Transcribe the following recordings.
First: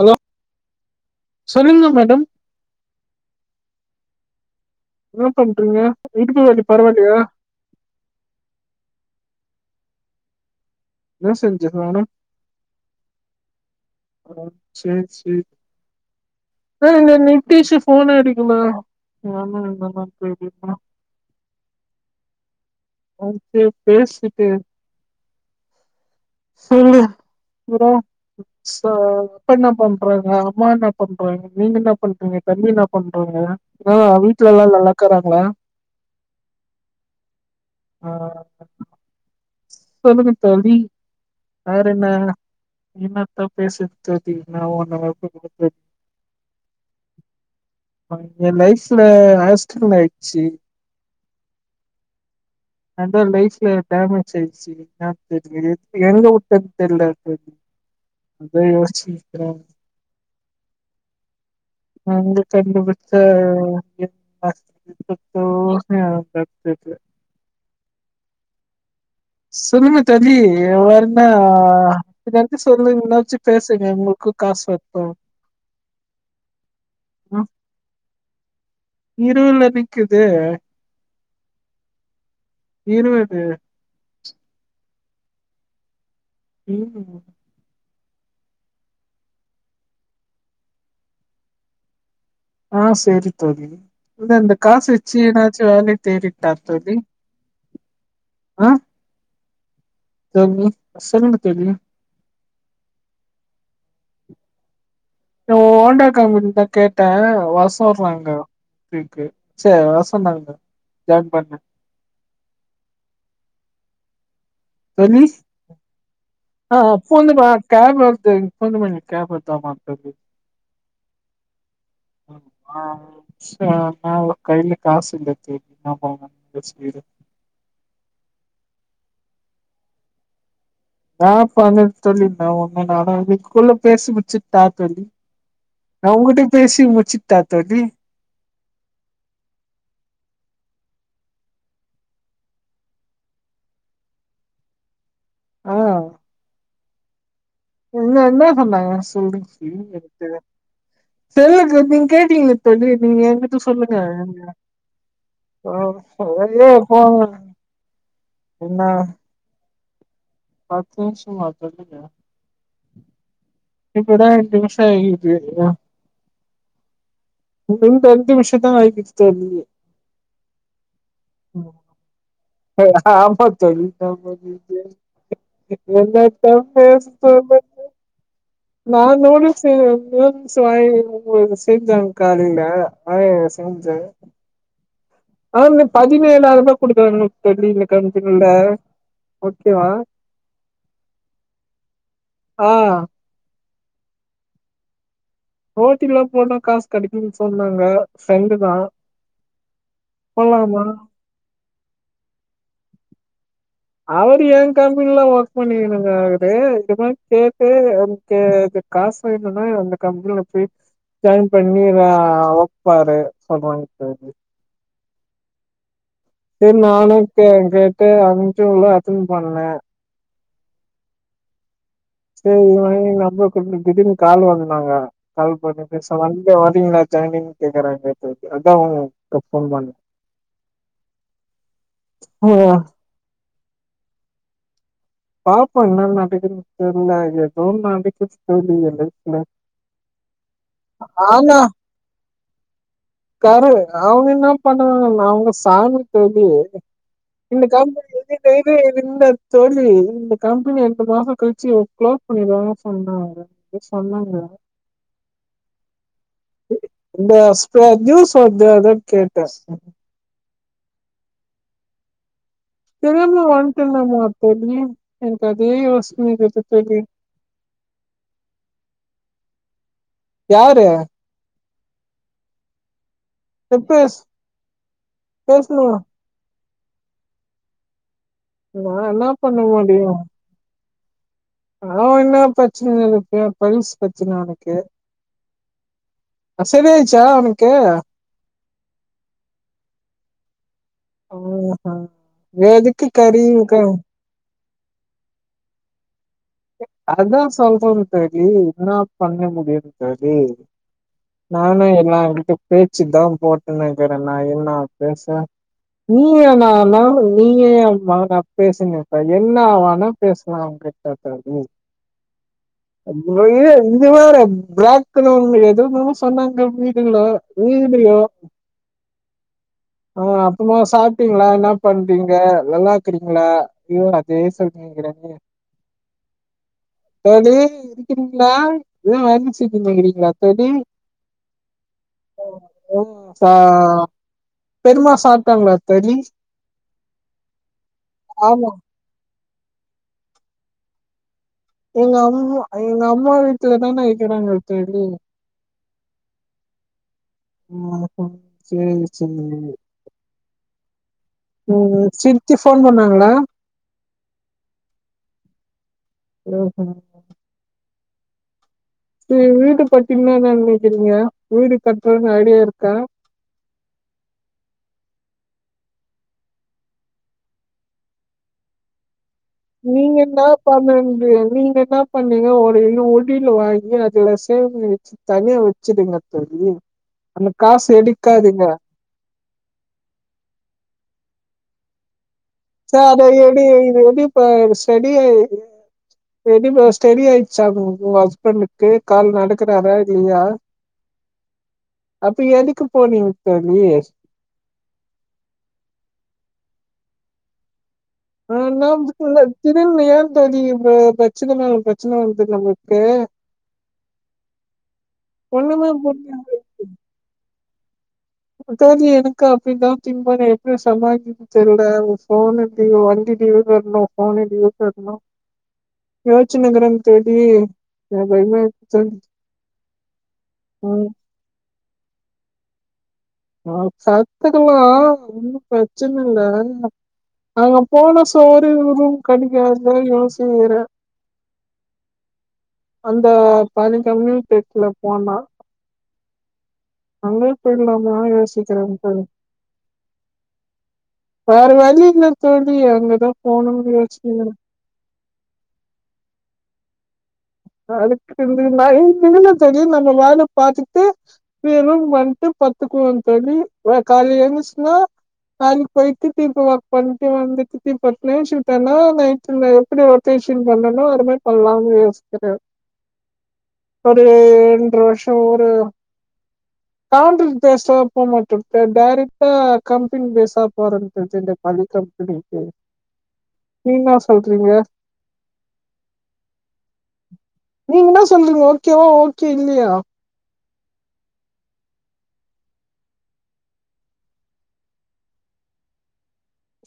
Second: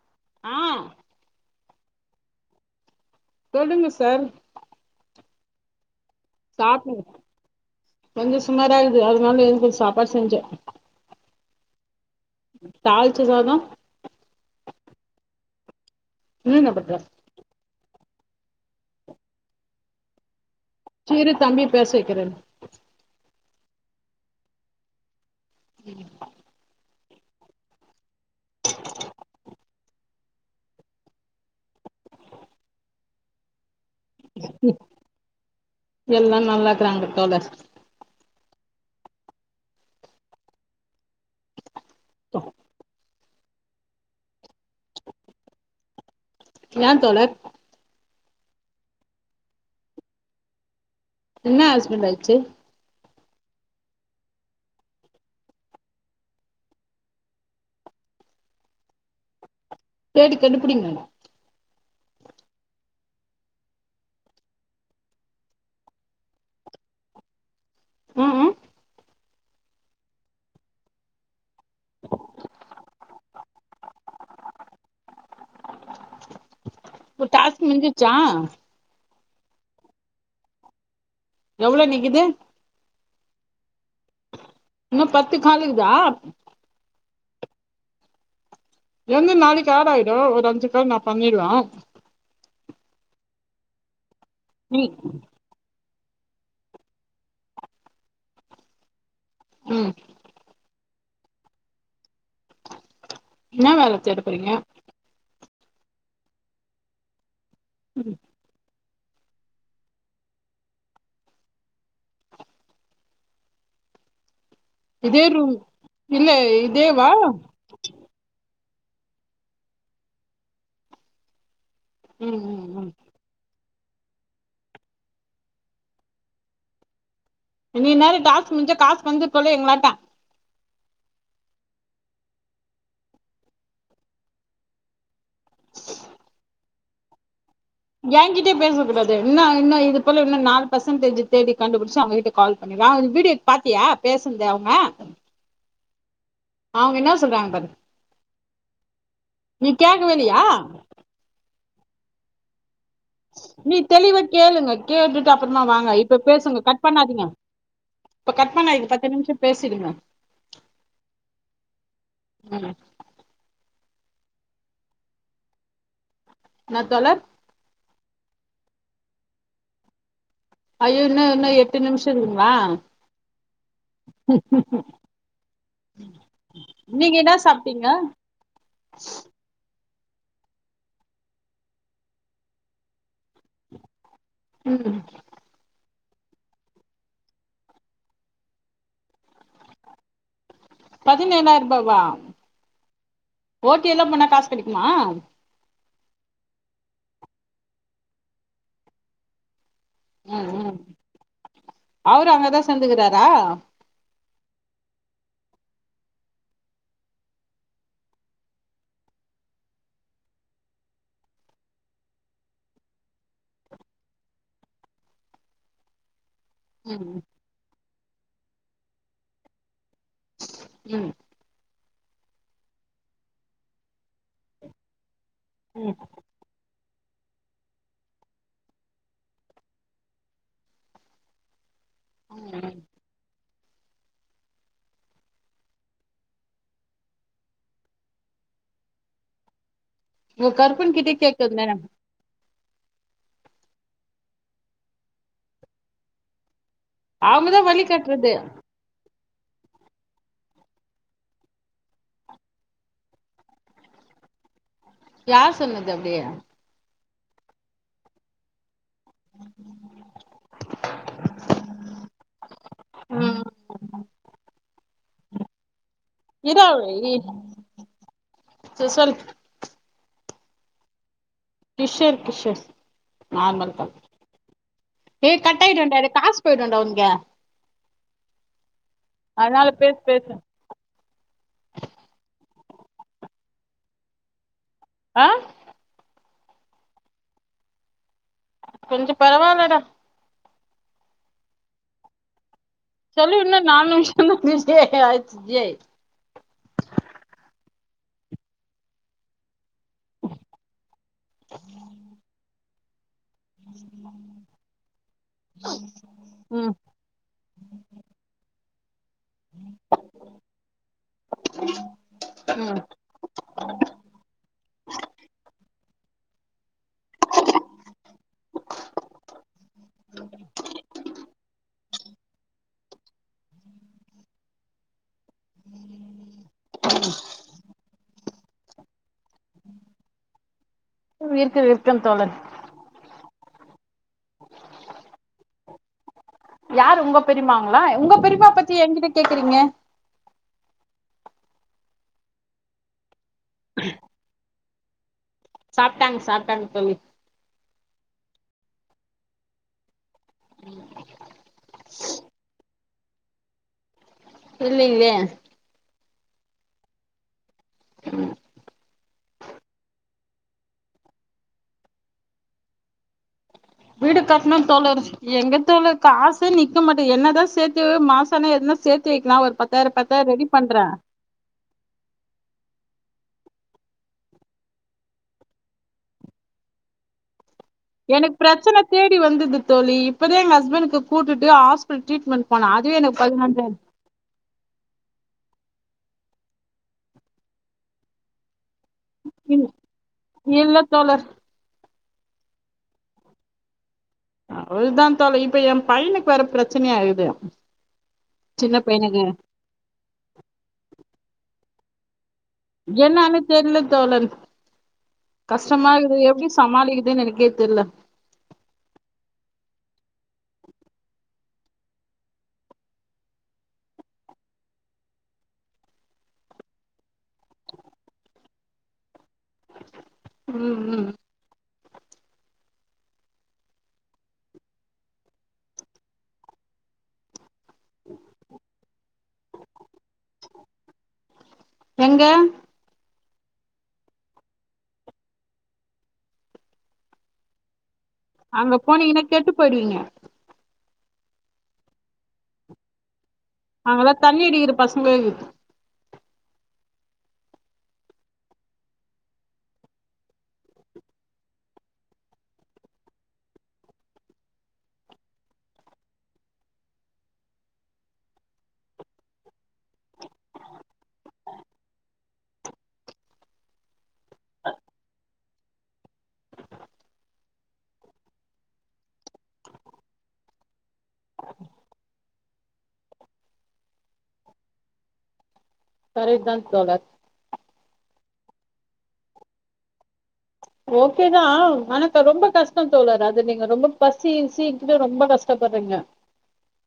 allow ம் சொல்லுங்கோ madam சொல்லுங்க சார் எனா பண்றீங்க இடுப்பு வலி சாப்பறே பரவாயில்லையா கொஞ்சோ சுமாரா இருக்குது அதுனால எதும் [unintelligible] சாபாடு செஞ்சே என்ன செஞ்ச [unintelligible] தால்ச்ச சாதோ ஓ சேர் சேர் மீன ஆ பட்ற ந நைட்டு ஷிப்ஃ போனா அடிக்குமா [unintelligible] [unintelligible] தம்பிய பேச வெக்கிறே‌ [unintelligible] சொல்லு அப்றொ ச அப்பா என்ன பண்றாங்க அம்மா என்ன பண்றாங்க நீங்க என்ன பண்றீங்க தம்பி என்ன பண்றாங்க ஆ வீட்ல எல்லா நல்லாக்கராங்களா எல்லா நல்லாக்குறாங்க தோழர் ஆ சொல்லுங்க தோழி வேறென்ன என்ன பேசு தோழி [unintelligible] ஏன் தோழர் ஏன் லைஃப்ல ஆக்ஸ்டன்ட் ஆயிட்ச்சு என்ன ஆக்ஸ்டன்ட் ஆச்சு [unintelligible] லைஃப்ல டேமேஜ் ஆச்சு [unintelligible] எதுல உட்டன் தெர்ல அதா யோசிச்சுட்ருக்கே தேடி கண்டுபிடிங்க [unintelligible] ம் ம் சொல்லு [unintelligible] ஆ எதாச்சி சொல்லுங்னாச்சி பேசுங்க உங்ளுக்கு காசு வரட்டு உங்க ம் டாஸ்க் முஞ்சிருச்சா இருவதுல நிக்குது எவ்ளோ நிக்குது இருவது இன்னு பத்து காலிக்குதா [unintelligible] என்து நாளைக்கு ஆடா யிடு ஒரு அஞ்சு கால் நா பண்ணிருவே ஆ சேரி தோழி இ இந்த காசு ம் வெச்சு எதாச்சு வாங் தேறிட்டா தோழி ஆ ம் [unintelligible] சொல்லுங்க தோழி ன்னா வேல தேடப்போறீங்க இந்த ஓண்டா கம்பெணிதா கேட்டே வர சொல்றாங்க இருக்கு சேரி வர சொன்னாங்க ஜாயின் பண்ண தோழி இதே ரூம் இல்ல ஆ ஆ இதேவா ஃபோனு [unintelligible] கேப் வந்திருக் [unintelligible] ம் ம் ஆ ஆ ம் ஆ அவ கைல காசில்ல தோழி [unintelligible] இன்னைக்கி நேரோ டாஸ்க் முடிஞ்சா காசு வந்து தொலையு எங்களாட்ட நான் பண்ணேன் சொல்லிட்டே நா ஒண்ணும் நானா அதுக்குள்ள பேசி முடிச்சுட்டா தோழி நான் உங்கிட்டயு பேசி முடிச்சுட்டா தோழி ஏங்கிட்டேயே பேசக் கூடாது இன்னு இன்னும் இது போல இன்னு நாலு பர்சன்டேஜ் தேடி கண்டுபிடிச்சு அவுங்க கிட்ட கால் பண்ணி நா ஒரு வீடியோ பாத்தியா பேசுனத அவுங்க அவுங்க என்னா சொல்றாங்க பாரு என்னா என்ன சொன்னாங்க சொல்லு நீ கேக்கவே தெர் இல்லையா தெர்லங்க நீங் கேட்டீங்ளே நீ தெளிவா கேளுங்க கேட்டுட்டு அப்றமா வாங்க இப்ப பேசுங்க வெளிய கட் போங்க பண்ணாதீங்க இப்ப கட் என்ன பண்ணாதீங்க பத்து நிமிஷம் பேசிடுங்க பத்து நிமிஷமா ம் [unintelligible] இப்பதா ரெண்டு நிமிஷோ ஆயிருக்கு ஏ என்ன தோழர் நிமிஷந்தா ஆயிகிச்சு தோழி ஐயோ இன்னு இன்னு எட்டு நிமிஷோ இருக்குங்களா ஆமா தோழி ஆமா [inaudible] என்னத்த நீங்க என்ன பேசுறது சாப்ட்டீங்க நா நூடுல்ஸ் செய்வே நூடுல்ஸு வாங் [unintelligible] செஞ்சாங்க காலையில நானே சம்ச்சே ம் ஆம் நீ பதினேழாயிரரூபா குடுக்கனு இன்னு எப்டி இந்த காமிக்கிறல ஓகேவா பதினேழாயிர் ரூபாவா ஆ ஓட்டி எல்லா பண்ணா காஸ் கெடைக்மா ஓட்டில்லா போனா காசு கெடைக்கும்னு சொன்னாங்க ஃப்ரெண்டுதா ம் ம் போலாமா அவரு அங்கதா சேந்துக்கிறாரா அவரு ஏ கம்பெனில்ல ஒர்க் பண்ணின்னுங்கிறாரு இதுதா கேட்டு அதுக்கு காசு வேணும்ன்னா அந்த கம்பெனில போ ஜாய்ன் பண்ணி அ ஒர்க் பாரு சொல்றாங்க தோழி செரி ம் நானு கே கேட் ட்டு அந்த இன்ட்ரியுலா அட்டன் பண்ணே உம் சரி நா எங்க அப்பா கூட்னு போய்ட்டு இன்னிக்கு கால்ல வந்தாங்க கால் ம் பண்ணுங்க சோ வந்து வரீங்களா ஜாய்னிங் கேக்குறாங்க தோழி அதா உங்களுக்கு நா ஃபோன் பண்ணே ஓ பாப்போம் என்ன நடக்குதுனு தெர்ல ஏதோ நடக்குது தோழி ஏ லெஃப்ல உங்க கருப்பன் கிட்டயே கேக்கர்தான கரு அவுங்க என்னா பண்ணுவாங்க அவுங்க சாமி தோழி அவங்கதா இந்த வழி கம்பெனி காட்டுறது [unintelligible] தோழி இந்த கம்பெனி ரெண்டு மாச கழிச்சு ஒர்க் குளோஸ் பண்ணிருவாங்கன் சொல்றாங்க எத் சொன்னாங்களா யார் சொன்னது அப்டியே இந்த அஸ்ப நியூஸ் வந்தது கேட்டே தெரியாம வந்ட்ருந்தமா தோழி எனக்கு அதே யோச இதா அவள் ஐ டி சேரி சொல்லு யாரு கிஷோரு கிட்ஷூஸ் ஆமாங் பேச தோழ் பேசணும் வேண்டா உங்க நா என்னா பண்ண முடியு பேசு அவவ என்ன பிரச்சனைங்க இருக்கு போலீஸ் பிரச்சன ஒனக்கு ஆ அ செரி ஆயிர்ச்சா அவனுக்கு கொஞ்ச பரவால்லடா அவ்க எதுக்கு கரியவுக்கு ஏ ஹே ஆய்ர்ச்சு இன்ஜே அதா சொல்றேனுங் தோழி என்னா பண்ண முடியும் தோழி நானு எல்லா எடுத்து போய் ச்சித்தா போட்ட நெனைக்கிறே நா என்னா பேச நீயே ம் நானா நீயே நாந்தா பேசுங்க அ என்னாவேனா பேசலா அவ்ங்கிட்ட [unintelligible] அதுக்கு ம் முன்னாடியே இந்த வேற [unintelligible] எது எதுவோ சொன்னாங்க வீடுலோ வீடியோ ஆ அப்பமா சாப்ட்டீங்ளா என்ன பண்றீங்க நல்லாக்குறீங்ளா யோ அதே சொல்ட் இங்கிற [unintelligible] ந்த எதோ வேல செஞ்சினு இருக்கீங்லா தோழி இருக்குது இருக்குன்னு தோழர் ஆ பெருமா சாப்ட்டாங்ளா தோழி யாரு உங்க பெரிமாங்லா உங்க பெரிமா ஆமா பத்தி என்கிட்ட கேக்கறீங்க எங்க அம்மா எங்க அம் அம்மா வீட்லதான இக்கிறாங்க தெர்லிங் சாப்ட்டாங்க சாப்ட்டாங்க தோழி ஆஹு சேரி சேரி உம் சிர்திப் ஃபோன் பண்ணாங்களா இல்ங்களே ஓஹ சரி வீடு பத்தியின்னா நினைக்கிறீங்க வீடு கட்டுறது ஐடியா இருக்கா வீடு கட்டண தோலர் எங்கத் தோலர் காசு நிக்கமாட்டேகு என்னதா சேர்த்து மாசம்னா எதுனா சேர்த்து வைக் நீங்க என்ன பண்னனிங்க நீங்க என்ன பண்ணீங்க ஒரு உண்டில் வாங்கி அதுல சேமிச்சு தனியா வச்சுடுங்க தோல்லி அந்த காசு எனக்கு எடுக்காதீங்க பிரச்சன தேடி வந்தது தோழி இப்பதா எங்க ஹஸ்பெண்ட் க்கு கூட்டுட்டு ஹாஸ்பிடல் டிரிட்மெண்ட் சேர் அது எடி இது எடிப்பா செடியார் ஏபடிமா ஸ்டெடி ஆயடுச்சா உங்க ஹஸ்பண்டுக்கு கே கால் இல் நடக்கறறா இல்லையா இல்ல தோழர் அப்ப எதுக்கு போனிங்க தோழி அவள்தா தோலி இப்ப எ பையனுக்கு வேற பிரச்சனையாகிது ஆஹ் நான் த ஏன் [unintelligible] பச்சினம்ம பிரச்சனய் என்னன்னு தெரியல தோழர் ஒண்ணுமே கஷ்டமா இக்குது புரியல எப்படி சமாளிக்குதுன்னு எனக்கே தெல்ல தேழி எனக்கு அப்படி தா திம்ப எப்பும் சமாளதிக்கு தெரியல ஃபோன் டியூ வண்டு டியூ கட்ணு போனு டியூ கட்ணு யோச்சினுகிரன் தோழி என பயமா இருக்க தோழி உஹம் உம் ம் ஆஹ் கத்துக்கலா ஒன்னு பிரச்சன இல்ல அங்க போன சோரு ரூம் கணிக்கதயோசிகிற எங்க அந்த பன கம்யூக்கேர்தல போனா அங்க அங்க யோசிக்கிறேன் போனீங்கன்னா கேட்டு போயிடுவீங்க வேரவலி இல்ல தோலி அங்கத அங்கலா தண்ணி அடிக்கிற பசங்கலேக் அதுக்கு [unintelligible] சரினு நம்ம வேல பாாரத்துட்டு ரூம் வண்டு பத்துக்குவம் தோலி [unintelligible] காளைக் போயிட்டு தீர்பி ஒர்க் பண்ணிட்டு வந்துட்டு திரிப்பின் மேன்ஷ்ன் தேடன நைடுல எப்படி ஒருட்டேஷூன் பண்ணனோ அத மாரி பண்ணல இப்போ ஒரு இரண்டர வருஷோ ஒரு கவுண்ட்ர் பேஸ்டா போக மாட்டும் டைரெக்டா கம்பெனி பேஸ்சா போறேன்து இந்த பள்ளிய கம்பெனிக்கு நீன சொல்றீங்க சரி தான் தோலர் நீங்கலே சொல்லுங்க ஓகேவ ஓகே இல்லையா ஓகேதா ஆனக்கு ரொம்ப கஷ்டோ தோழற் அது நீங்க ரொம்ப பசி கிசிங்க ரொம்ப கஷ்டப்படுறிங்க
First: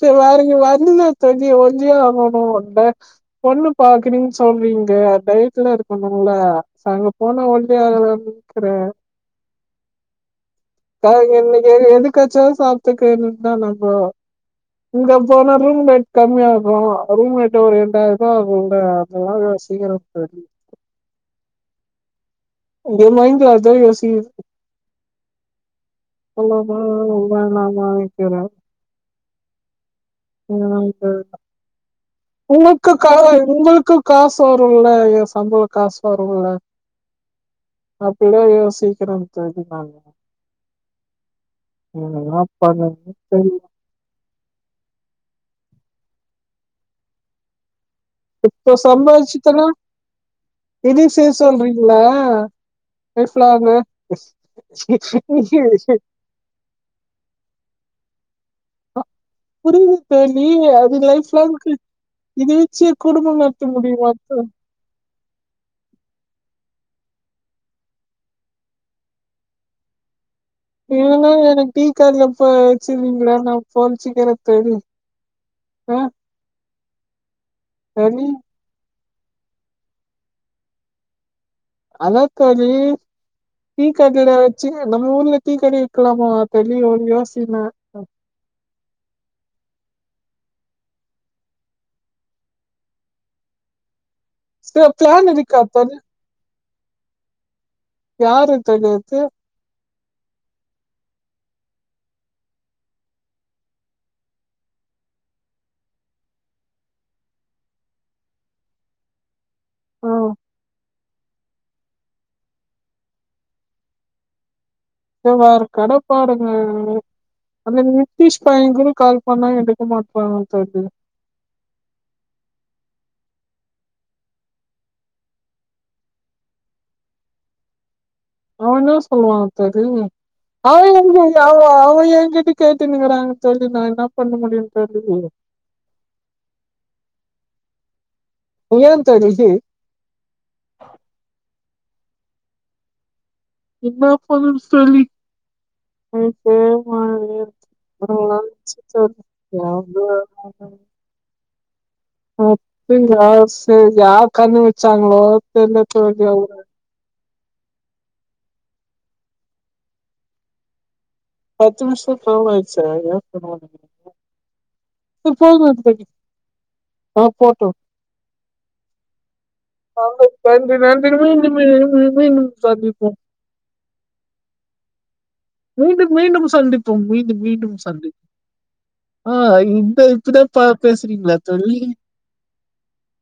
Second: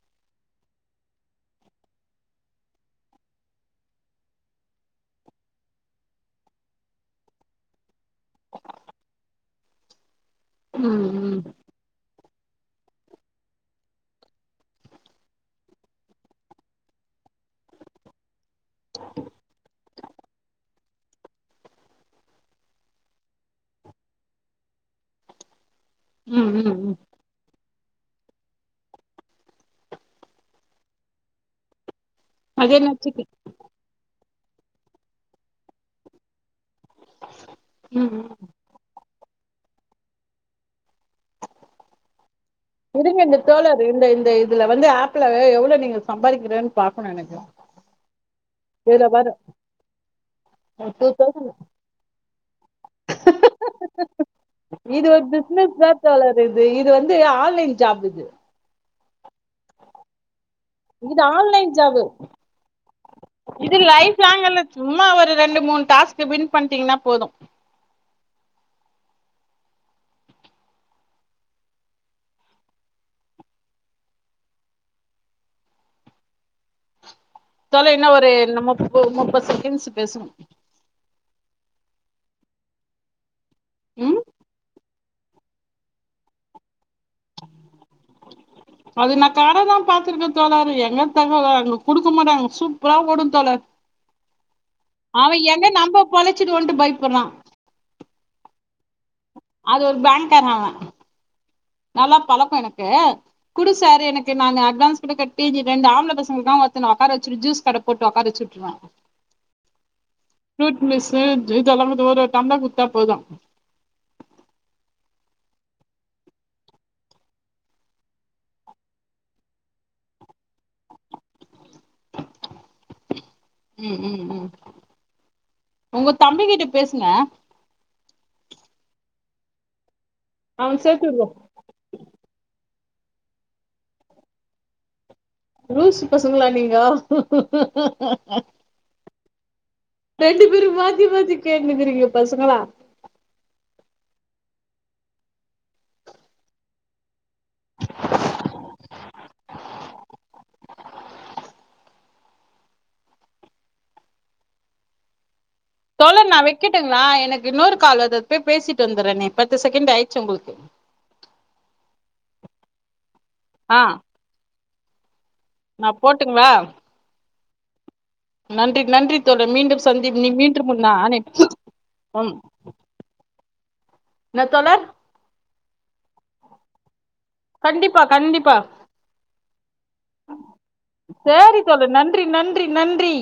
சரிங்க [unintelligible] ஆகணும் வந்த பொண்ணு பாக்குறீங்கு சொல்றீங்க டயட்ல இருக்கணும்ல சோ அங்க போனா [unintelligible] அகலக்கிறேன் ம் ம் [unintelligible] எனக்கு எதுக்காச்சாவு சாப்பித்துக்கு வேண்டியதுதா நம்ம இங்க போனா ரூம்ரேட் கம்மியா அகு ரூம்மேரட் ஒரு இரண்டாயிரம் ரூபா அஉம்ள்ள அந்த யோசீக்கிண்ப்ப ஏ மைண்ட்ல அத யோசிக்கர ம் அவல்லோ தா ம் ம் ஆவுன்னு நன நினக்கிற ஆம அது என்ன உங்களுக்கு கா சிக்கன் உங்களுக்கு காசு காசோறு இல்ல சம்பளோ காசு வரவும் இல்ல ம் ம் அப்பில்ல யோசி [unintelligible] ஈவினிங்கா இருங்க இந்த தோழர் இந்த இந்த இது இதுல வந்து ஆப்ல எவ்ளோ நீங்க சம்பாதிக்கறிகன்னு பாக்கணு எனக்கு இப்போ இதுல வரும் சம்பாதிச்சுதுனா இதுவு டூ சேத்து தௌசண்ட் சொல்றீங்களா லைஃப் லாங் இது ஒரு பிஸ்னஸ் தா தோழரு இது இது வந்து ஆன்லைன் ஜாப் இது ஆ புரியுது தோழி அது இது லைஃப்லாங்கு ஆன்லைன் ஜாப் இது வெச்சை குடும்போ நடத்த இது முடியுமா லைஃப் தோ லாங் இல்ல சும்மா ஒரு ரெண்டு மூணு டாஸ்க் வின் பண்ணீடீங்கன்னா போதோ ஏன்னா எனக்கு டீக்கடையில போய் வெச்சிருவீங்களா நா பொழச்சிக்கிறே தோழி ஆஹ இத்தால என்ன ஒரு நம்மோ இப்ப ஒரு முப்பது செகண்ட்ஸ் பேசணு ஹாலோ தோழி டீ ம் கடையில வெச்சி நம்ம ஊர்ல டீ கட வெக்கலாமா தோழி ஒரு யோசன அது நா கட தா பாத்திருக்கே தோழர் எங்க தோழர் இங்க குடுக்க மாட்டாங்க சூப்பரா ஓடும் தோழர் சிஸ்டர் ப்ளான் இருக்கா பாரு வேன்டு பயப்பட்றா யாரு தோழி அது அது ஒரு பேங்க் கார அவே நல்லா பழக்கோ எனக்கு குடுசாரு எனக்கு நாங்க அட்வான்ஸ் கூட கட்டிட்ற ரெண்டு ஆம்ள பசங்க தா ஒக்கார வெச்சி ஜூஸ் கட போட்டு ஒக்கார வெச்சு விட்டுருவே ஆ ஃப்ரூட் மிக்சு இதெல்லா வந்து ஒரு ஒரு டம்லர் குடுத்தா போதோ வேற கடப்பாருங்க அந்த நிதிஷ் பையன் கூட கால் பண்ணா எடுக்க மாற்றா தோழி உம் உம் உம் உங்க தம்பி கிட்ட பேசுங்க அவே என்ன சொல்லுவான் தோழி அவன அவே சேத்து எங்க விடுவோ அவே அவே எயா கிட்டக்கேக் படுத்துனுருக்குறங் தோழி நா இன்னா பண்ண முடியு தோழி லுசு பசங்களா நீங்கோ எயா தோழி சுத்தினுருக்கிறீங்களே பசுங்களா என்ன பண்ணனு தோழி மனசே ஒரு மாரியா இருக்கு [inaudible] [unintelligible] சேரி யார் கண்ணு வெச்சாங்கலோ தோழர் நா வெக்கட்டுங்களா எனக்கு இன்னொரு கால் அது அது போய் பேசிட்டு வந்துறேனே பத்து செகேண்ட் ஆயிடுச்சு உங்களுக்கு பத்து நிமிஷ்ஷோ போல ஆய்டுச்சா அதே சேரி ஆ ஓகே இது போதுமா இந்த நா தண்ணி போட்டுங்களா டே நன்றி நன்றி தோழர் மீண்டும் சந்திப் மீ மீண்டும் நன்றி நன்றி நானே, மீண்டும் மீண்டும் ம், மீண்டும் சந்திப்போம் என்ன தோழர் மீண்டும் மீண்டும் சந்திப்போம் மீ மீண்டும் மீண்டும் கண்டிப்பா சந்திப் கண்டிப்பா ஆ இந்த இப்டிதா ப பேசுவீங்ளா சேரி தோழி தோழர் நன்றி நன்றி நன்றி